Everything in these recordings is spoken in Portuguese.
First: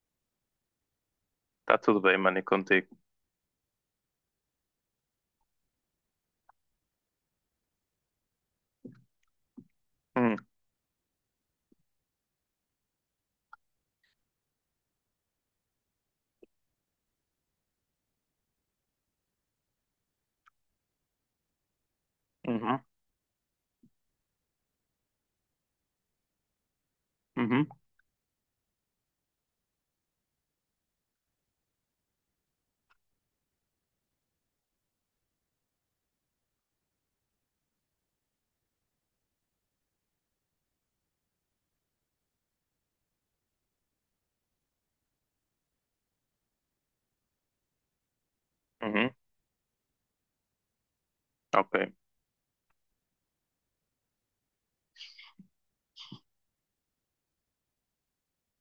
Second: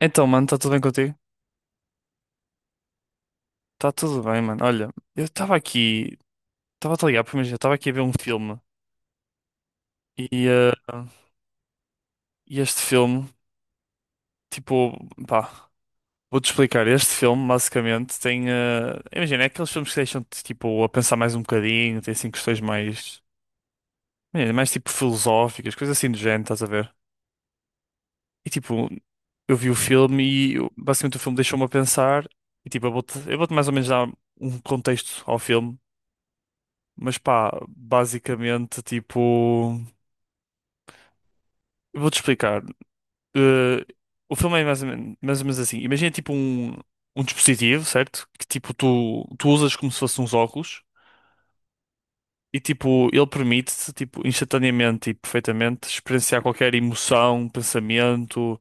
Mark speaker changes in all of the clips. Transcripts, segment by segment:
Speaker 1: Então, mano, está tudo bem contigo?
Speaker 2: Tá tudo bem, mano, e contigo?
Speaker 1: Está tudo bem, mano. Olha, eu estava aqui, estava a te ligar, porque imagina, eu estava aqui a ver um filme e,
Speaker 2: Hum.
Speaker 1: eh, e este filme, tipo, pá, vou-te explicar. Este filme, basicamente, tem, imagina, é aqueles filmes que deixam-te, tipo, a pensar mais um bocadinho, tem, assim, questões
Speaker 2: Uhum.
Speaker 1: mais, imagina, mais, tipo, filosóficas, coisas assim do género, estás a ver?
Speaker 2: Uhum.
Speaker 1: E, tipo, eu vi o filme e, basicamente, o filme deixou-me a pensar e, tipo, eu vou-te mais ou menos dar um contexto ao filme. Mas pá, basicamente, tipo, eu vou-te explicar. Eh, o filme é mais ou menos assim. Um dispositivo, certo? Que tipo
Speaker 2: Uhum.
Speaker 1: tu usas como se fosse uns óculos
Speaker 2: Ok.
Speaker 1: e tipo ele permite-te tipo, instantaneamente e perfeitamente experienciar qualquer emoção, pensamento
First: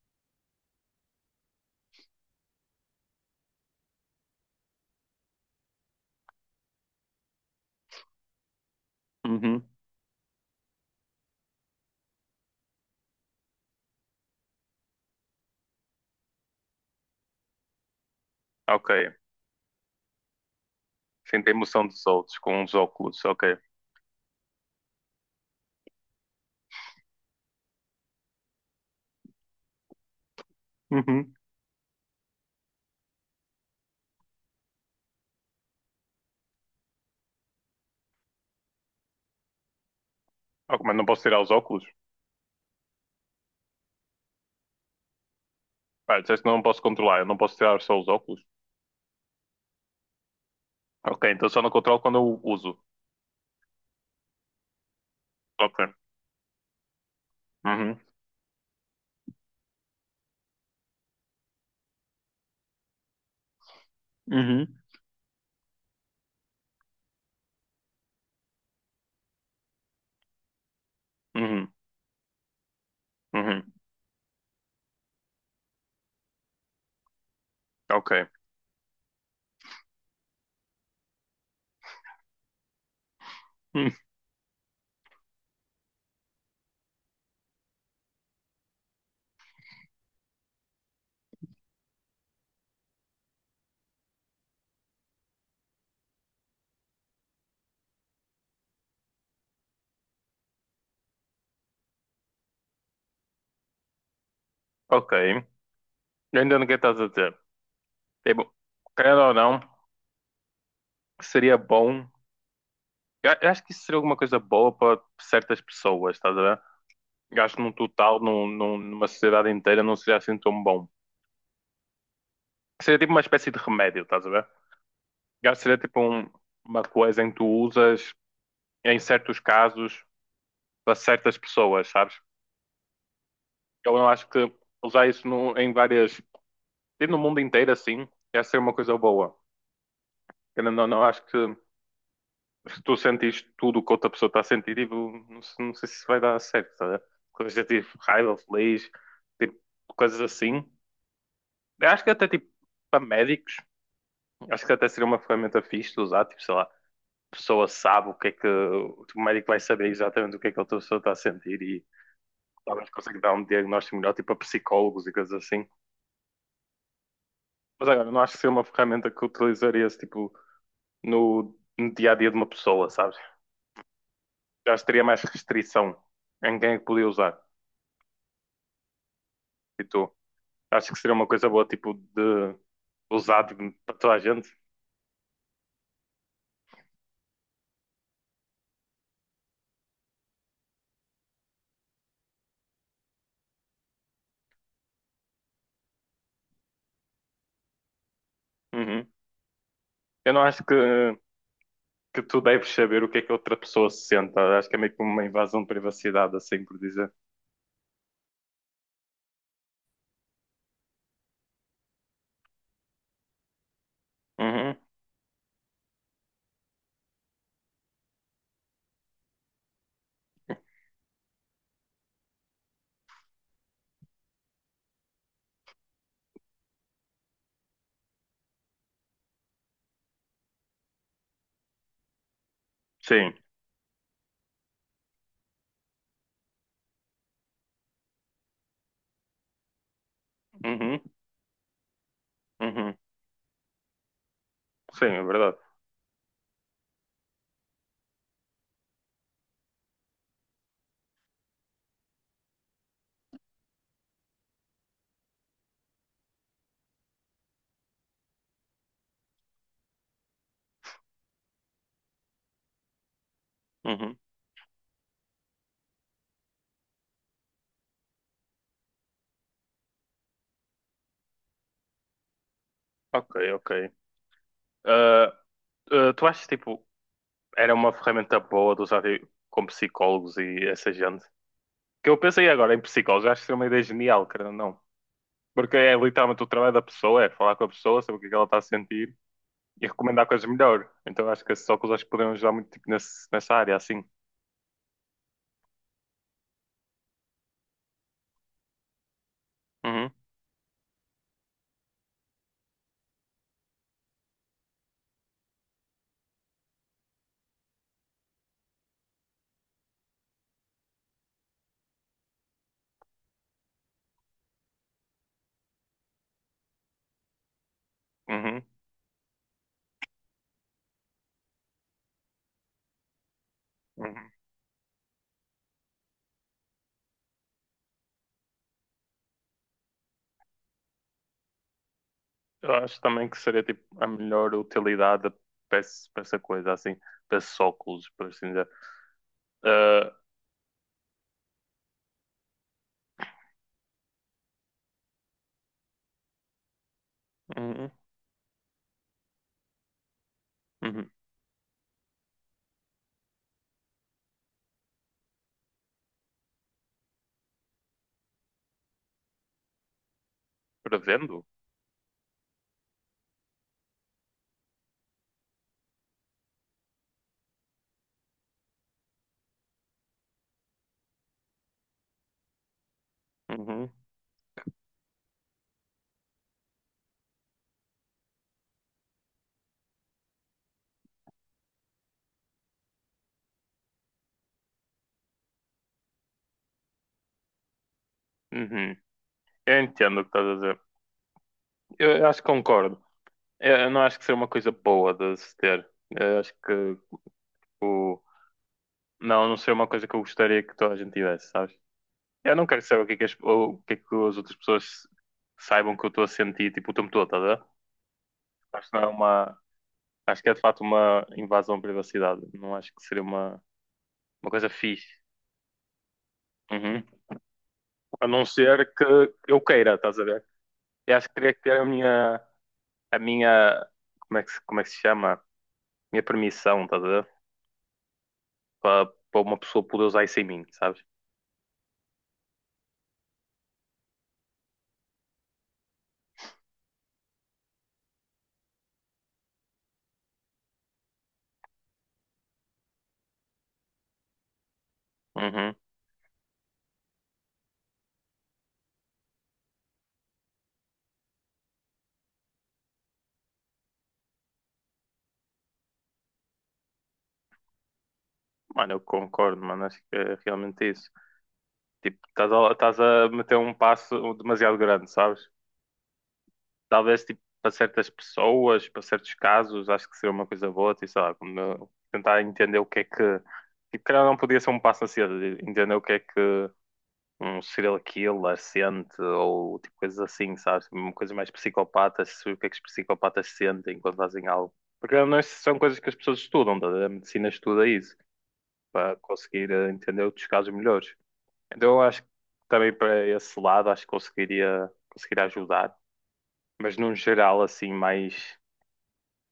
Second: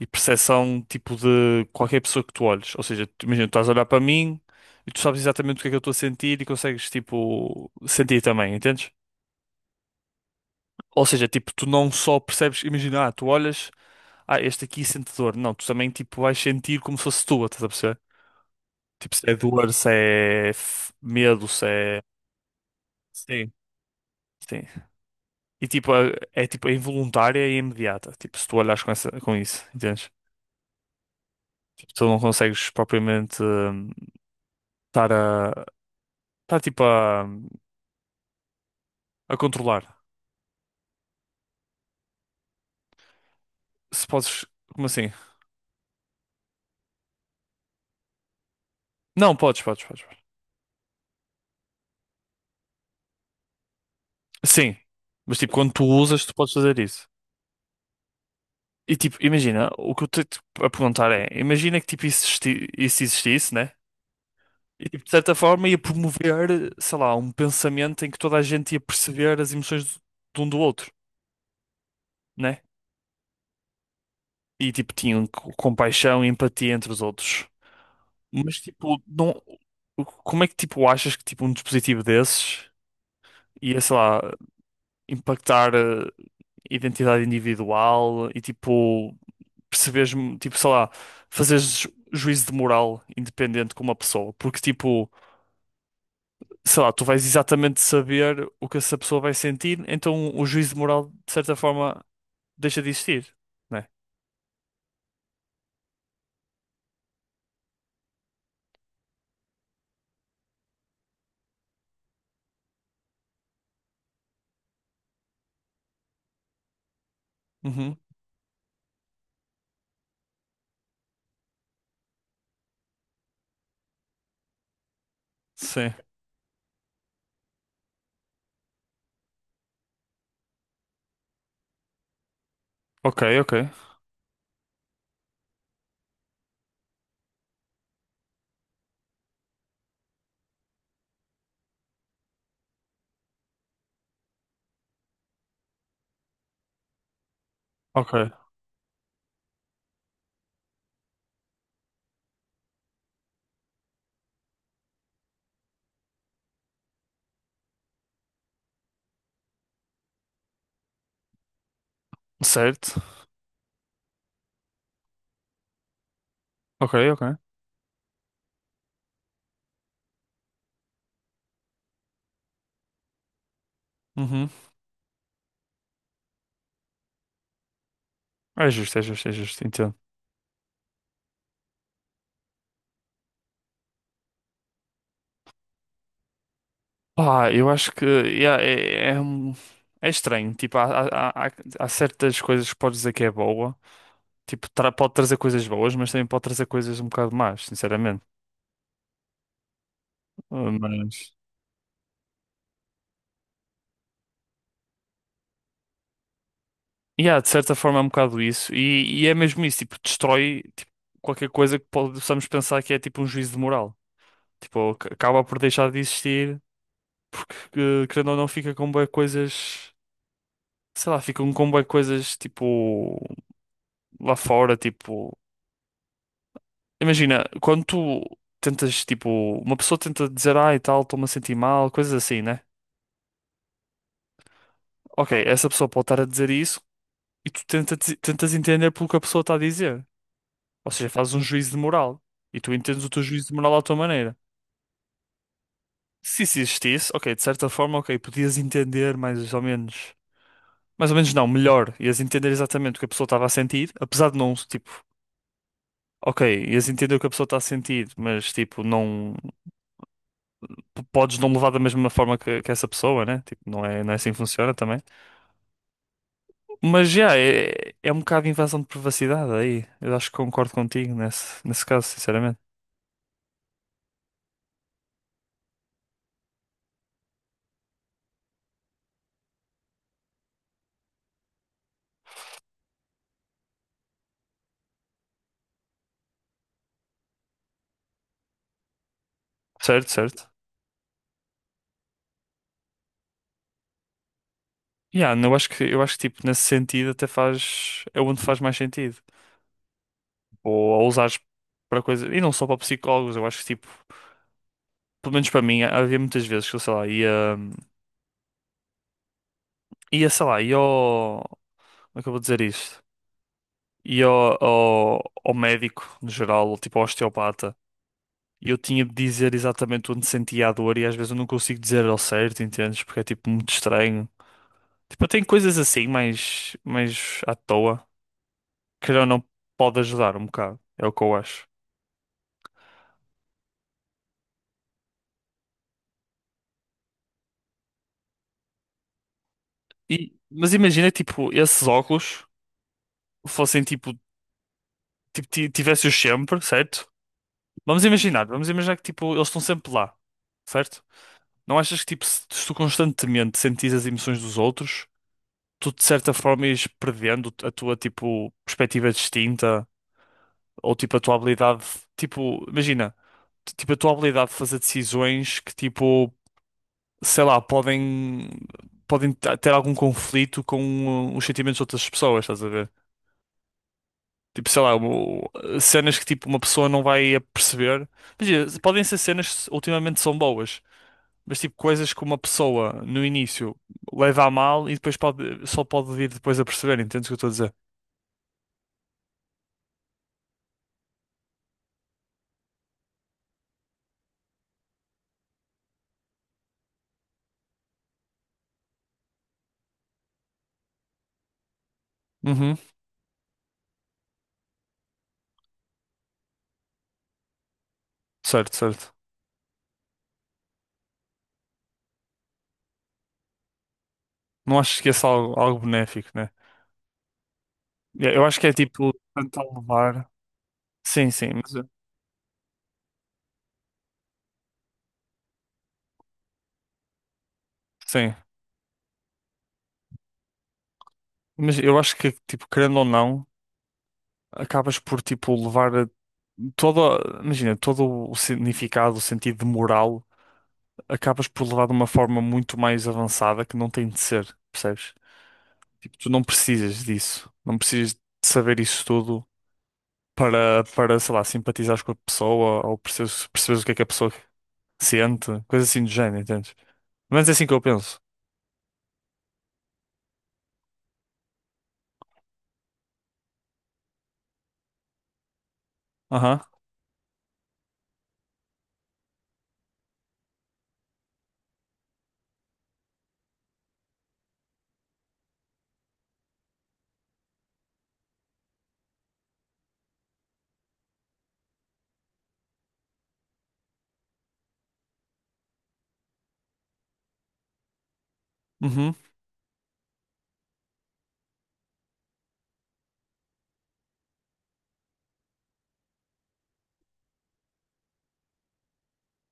Speaker 1: e percepção tipo de qualquer pessoa que tu olhes. Ou seja, imagina, tu estás a olhar para mim e tu sabes exatamente o que é que eu estou a sentir e consegues tipo sentir também, entendes?
Speaker 2: Uhum.
Speaker 1: Ou seja, tipo, tu não só percebes, imagina, ah, tu olhas, ah, este aqui sente dor. Não, tu também, tipo, vais sentir como se fosse tua, estás a perceber?
Speaker 2: Ok.
Speaker 1: Tipo, se é dor, se é f- medo,
Speaker 2: Sinto a
Speaker 1: se
Speaker 2: emoção
Speaker 1: é...
Speaker 2: dos outros com os óculos,
Speaker 1: Sim.
Speaker 2: ok.
Speaker 1: Sim. E, tipo, é involuntária e imediata. Tipo, se tu olhas com, essa, com isso, entendes?
Speaker 2: Uhum.
Speaker 1: Tipo, tu não consegues propriamente estar a... estar, a controlar.
Speaker 2: Ok, mas não posso tirar os óculos?
Speaker 1: Se podes... Como assim?
Speaker 2: Ah, disseste que não posso controlar, eu não posso tirar só os óculos.
Speaker 1: Não, podes.
Speaker 2: Ok, então só não controlo quando eu uso.
Speaker 1: Sim. Mas, tipo, quando
Speaker 2: Ok.
Speaker 1: tu usas, tu podes fazer isso.
Speaker 2: Uhum.
Speaker 1: E tipo, imagina, o que eu estou a perguntar é, imagina que tipo isso, isso existisse, né?
Speaker 2: Uhum.
Speaker 1: E tipo, de certa forma ia promover, sei lá, um pensamento em que toda a gente ia perceber as emoções de um do outro,
Speaker 2: Uhum.
Speaker 1: né?
Speaker 2: Uhum.
Speaker 1: E tipo, tinham compaixão e empatia entre os outros.
Speaker 2: Ok.
Speaker 1: Mas tipo, não, como é que tipo achas que tipo um dispositivo desses ia,
Speaker 2: Hum.
Speaker 1: sei lá, impactar a identidade individual e tipo perceberes, tipo, sei lá, fazeres juízo de moral independente com uma pessoa, porque, tipo, sei lá, tu vais exatamente saber o que essa pessoa vai sentir, então o juízo de moral, de certa forma, deixa de existir, né?
Speaker 2: Ok. Eu ainda não que estás a dizer. Tipo, querendo ou não, seria bom. Eu acho que isso seria alguma coisa boa para certas pessoas, estás a ver? Gasto num
Speaker 1: Uhum.
Speaker 2: total, numa sociedade inteira, não seria assim tão bom. Seria tipo uma espécie de remédio, estás a ver? Gasto seria
Speaker 1: Sim.
Speaker 2: tipo uma coisa em que tu usas em certos casos para certas pessoas, sabes?
Speaker 1: Ok, ok.
Speaker 2: Eu não acho que usar isso em várias. Tipo no mundo inteiro assim, ia ser uma coisa boa. Eu não acho que se tu sentires tudo o que outra pessoa está a sentir, tipo, não, não sei se vai dar certo, estás a ver? Coisas de tipo
Speaker 1: Ok.
Speaker 2: raiva, feliz, tipo, coisas assim. Eu acho que até tipo para médicos. Acho que até seria uma ferramenta fixe de usar, tipo, sei lá, a pessoa sabe o que é que o médico vai saber exatamente o que é que a pessoa está a sentir e talvez
Speaker 1: Certo.
Speaker 2: consegue dar um diagnóstico melhor, tipo, a psicólogos e coisas assim.
Speaker 1: Ok, ok.
Speaker 2: Mas agora, não acho que seria uma ferramenta que utilizaria-se, tipo, no dia a dia de uma pessoa, sabes?
Speaker 1: Uhum.
Speaker 2: Eu acho que teria mais restrição em quem é que podia usar.
Speaker 1: É justo, é justo, é justo,
Speaker 2: E
Speaker 1: entendo.
Speaker 2: tu? Acho que seria uma coisa boa, tipo, de usar tipo, para toda a gente.
Speaker 1: Pá, eu acho que yeah, é estranho. Tipo, há certas coisas que podes dizer que é boa, tipo, pode trazer coisas boas, mas também pode trazer coisas um bocado más, sinceramente.
Speaker 2: Uhum. Eu não acho que
Speaker 1: Mas,
Speaker 2: que tu deves saber o que é que a outra pessoa se sente. Acho que é meio que uma invasão de privacidade, assim por dizer.
Speaker 1: yeah, de certa forma é um bocado isso. E é mesmo isso, tipo, destrói tipo, qualquer coisa que possamos pensar que é tipo um juízo de moral.
Speaker 2: Uhum.
Speaker 1: Tipo, acaba por deixar de existir, porque, querendo ou não, fica com bué coisas, sei lá, ficam com bué coisas, tipo, lá fora, tipo... Imagina, quando tu tentas, tipo, uma pessoa tenta dizer, ah, e tal, estou-me a sentir mal, coisas assim, né?
Speaker 2: Sim.
Speaker 1: Ok, essa pessoa pode estar a dizer isso e tentas entender pelo que a pessoa está a dizer. Ou
Speaker 2: Uhum.
Speaker 1: seja, fazes um juízo de moral e tu
Speaker 2: Uhum.
Speaker 1: entendes o teu juízo de moral à tua maneira.
Speaker 2: Sim, é verdade.
Speaker 1: Se isso existisse, ok, de certa forma, ok, podias entender mais ou menos. Mais ou menos não, melhor. Ias entender exatamente o que a pessoa estava a sentir, apesar de não, tipo, ok, ias entender o que a pessoa está a sentir, mas tipo, não podes não levar da mesma forma que essa pessoa, né? Tipo, não é
Speaker 2: Uhum.
Speaker 1: assim que funciona também. Mas já, é um bocado de invasão de privacidade aí. Eu acho que concordo contigo nesse caso, sinceramente.
Speaker 2: Ok, ok. Ah, ah, tu achas, tipo, era uma ferramenta boa de usar tipo, com psicólogos e essa gente? Que eu pensei agora em psicólogos, acho que é uma ideia genial, querendo ou não. Porque é literalmente o trabalho da pessoa, é falar com a pessoa, saber o que é que ela está a sentir e
Speaker 1: Certo,
Speaker 2: recomendar coisas
Speaker 1: certo.
Speaker 2: melhor. Então acho que esses óculos acho que poderiam ajudar muito tipo, nessa área, assim.
Speaker 1: Yeah, não, eu acho que tipo nesse sentido até faz é onde faz mais sentido.
Speaker 2: Uhum.
Speaker 1: Tipo, ou a usares para coisas e não só para psicólogos, eu acho que tipo, pelo menos para mim, havia muitas vezes que eu sei lá, ia ia sei lá, como é que eu vou dizer isto? Ia ao médico no geral, ou tipo ao osteopata.
Speaker 2: Uhum.
Speaker 1: E eu tinha de dizer exatamente onde sentia a dor e às vezes eu não consigo dizer ao certo, entendes? Porque é tipo muito estranho.
Speaker 2: Uhum.
Speaker 1: Tipo, eu tenho coisas assim, mais à toa, que ou não pode ajudar um bocado. É o que eu acho.
Speaker 2: Eu acho também que seria tipo a melhor utilidade para para essa coisa, assim, para esses óculos, por assim dizer. Ah.
Speaker 1: Mas imagina que tipo, esses óculos fossem tipo, tivesse-os sempre, certo?
Speaker 2: Uhum.
Speaker 1: Vamos imaginar que tipo, eles estão sempre lá, certo?
Speaker 2: Uhum.
Speaker 1: Não achas que tipo, se tu constantemente sentires as emoções dos outros, tu de certa forma ires perdendo a tua tipo perspectiva distinta ou tipo a tua
Speaker 2: Prevendo?
Speaker 1: habilidade, tipo, imagina, tipo a tua habilidade de fazer decisões que tipo, sei lá, podem ter algum conflito com os sentimentos de outras pessoas, estás a ver?
Speaker 2: Uhum.
Speaker 1: Tipo, sei lá, cenas que tipo uma pessoa não vai perceber. Imagina, podem ser cenas que ultimamente são boas, mas tipo coisas que uma pessoa no início leva a mal e depois pode, só pode vir depois a perceber, entendes o que eu estou a dizer?
Speaker 2: Uhum. Eu entendo o que estás a dizer. Eu acho que concordo. Eu não acho que seria uma coisa boa de se ter. Eu acho que o. Não, não seria uma coisa que eu gostaria que toda a gente tivesse, sabes? Eu não
Speaker 1: Uhum.
Speaker 2: quero saber o que é que as outras pessoas saibam que eu estou a sentir, tipo, o tempo todo, estás a ver?
Speaker 1: Certo,
Speaker 2: Acho que não é
Speaker 1: certo.
Speaker 2: uma. Acho que é de facto uma invasão à privacidade. Não acho que seria uma coisa
Speaker 1: Não acho
Speaker 2: fixe.
Speaker 1: que esse é algo benéfico, né?
Speaker 2: Uhum. A não
Speaker 1: Eu acho que é
Speaker 2: ser que
Speaker 1: tipo
Speaker 2: eu
Speaker 1: tentar
Speaker 2: queira, estás a
Speaker 1: levar.
Speaker 2: ver? Eu acho
Speaker 1: Sim,
Speaker 2: que
Speaker 1: sim,
Speaker 2: teria que
Speaker 1: mas
Speaker 2: ter a minha, como é que, como é que se chama? Minha permissão, estás a ver?
Speaker 1: sim.
Speaker 2: Para uma pessoa poder usar isso em mim, sabes?
Speaker 1: Mas eu acho que tipo, querendo ou não, acabas por tipo levar a- toda, imagina, todo o significado, o sentido de moral acabas por levar de uma forma muito mais avançada que não tem de ser, percebes?
Speaker 2: Uhum.
Speaker 1: Tipo, tu não precisas disso. Não precisas de saber isso tudo para, sei lá, simpatizares com a pessoa ou perceberes o que é que a pessoa sente, coisa assim do género, entendes? Mas é assim que eu penso.
Speaker 2: Mano, eu concordo, mano. Acho que é realmente isso. Tipo, estás a meter um passo demasiado grande, sabes?
Speaker 1: Aham,
Speaker 2: Talvez tipo para certas pessoas, para certos casos, acho que seria uma coisa boa, tipo, sei lá, como tentar entender o que é que. Tipo, calhar não podia ser um passo a ser, entender o que é que um serial killer sente ou tipo coisas assim, sabes? Uma coisa mais psicopatas, o que é que os psicopatas sentem quando fazem algo. Porque não é- são coisas que as pessoas estudam, tá? A medicina estuda isso,
Speaker 1: uhum,
Speaker 2: para conseguir entender outros casos melhores. Então eu acho que também para esse lado acho que conseguiria ajudar. Mas num geral assim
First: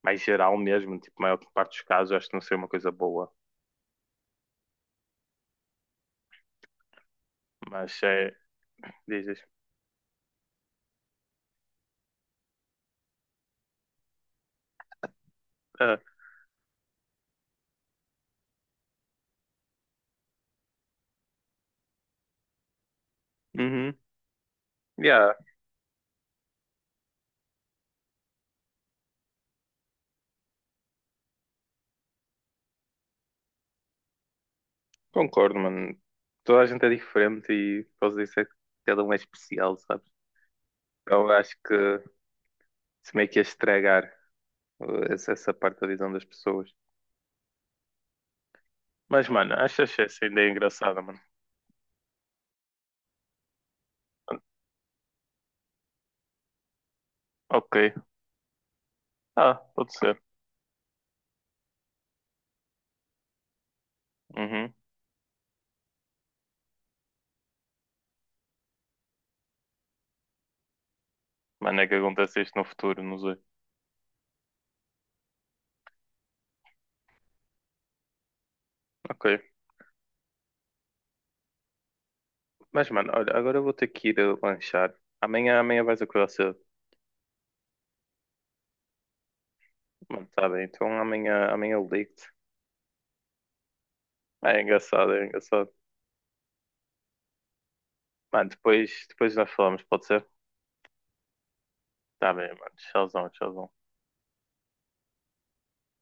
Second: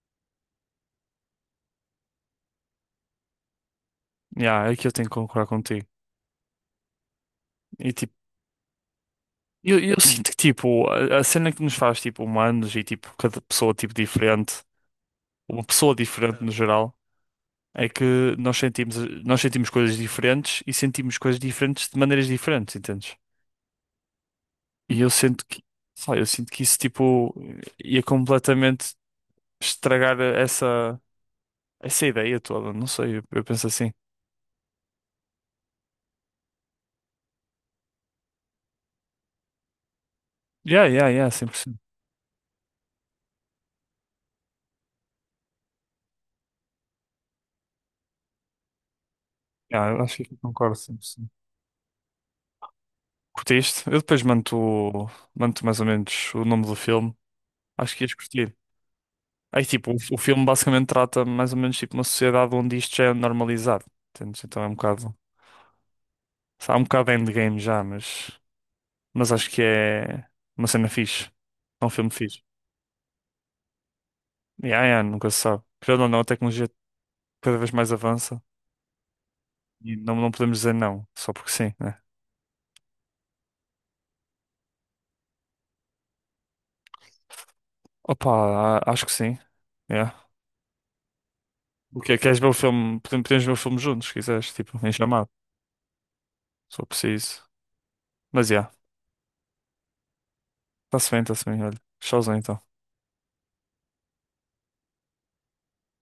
Speaker 2: mais geral mesmo, tipo, a maior parte dos casos, acho que não seria uma coisa boa.
Speaker 1: yeah, é que eu tenho que concordar contigo. E
Speaker 2: Mas
Speaker 1: tipo,
Speaker 2: é, dizes.
Speaker 1: eu sinto que tipo, a cena que nos faz tipo humanos e tipo, cada pessoa tipo diferente, uma pessoa
Speaker 2: Ah.
Speaker 1: diferente no geral. É que nós sentimos coisas diferentes e sentimos coisas diferentes de maneiras diferentes, entendes?
Speaker 2: Uhum.
Speaker 1: E eu
Speaker 2: Yeah,
Speaker 1: sinto que, sei lá, eu sinto que isso tipo ia completamente estragar essa ideia toda, não sei, eu penso assim.
Speaker 2: concordo, mano. Toda a gente é diferente e posso dizer que cada um é especial, sabes?
Speaker 1: Yeah, yeah, yeah,
Speaker 2: Eu acho que
Speaker 1: 100%.
Speaker 2: se meio que ia estragar essa parte da visão das pessoas. Mas, mano, acho
Speaker 1: Yeah,
Speaker 2: que
Speaker 1: eu acho que
Speaker 2: essa
Speaker 1: aqui
Speaker 2: ideia
Speaker 1: concordo
Speaker 2: engraçada, mano.
Speaker 1: 100%. Curtiste? Eu depois mando mais ou menos o nome do filme.
Speaker 2: Ok.
Speaker 1: Acho que ias curtir.
Speaker 2: Ah,
Speaker 1: Aí
Speaker 2: pode
Speaker 1: tipo, o
Speaker 2: ser.
Speaker 1: filme basicamente trata mais ou menos tipo uma sociedade onde isto já é normalizado, entendes? Então é
Speaker 2: Uhum.
Speaker 1: um bocado. Há um bocado de endgame já, mas acho que é uma cena fixe.
Speaker 2: Mano,
Speaker 1: É
Speaker 2: é
Speaker 1: um
Speaker 2: que
Speaker 1: filme
Speaker 2: acontece
Speaker 1: fixe.
Speaker 2: isto no futuro, não sei.
Speaker 1: Yeah, yeah, nunca se sabe. Querendo ou não, a tecnologia cada vez mais avança
Speaker 2: Ok.
Speaker 1: e não, não podemos dizer não, só porque sim, né?
Speaker 2: Mas, mano, olha, agora eu vou ter que ir lanchar. Amanhã vais acordar cedo.
Speaker 1: Opa, acho que sim.
Speaker 2: Mano,
Speaker 1: Yeah.
Speaker 2: tá bem. Então amanhã eu
Speaker 1: O que é?
Speaker 2: ligo-te.
Speaker 1: Queres ver o filme? Podemos ver o filme juntos, se quiseres,
Speaker 2: É
Speaker 1: tipo, em
Speaker 2: engraçado, é
Speaker 1: chamado,
Speaker 2: engraçado.
Speaker 1: se for preciso.
Speaker 2: Mano,
Speaker 1: Mas yeah,
Speaker 2: depois nós falamos, pode ser?
Speaker 1: está-se bem, olha.
Speaker 2: Tá
Speaker 1: Showzão
Speaker 2: bem,
Speaker 1: então.
Speaker 2: mano. Tchauzão, tchauzão.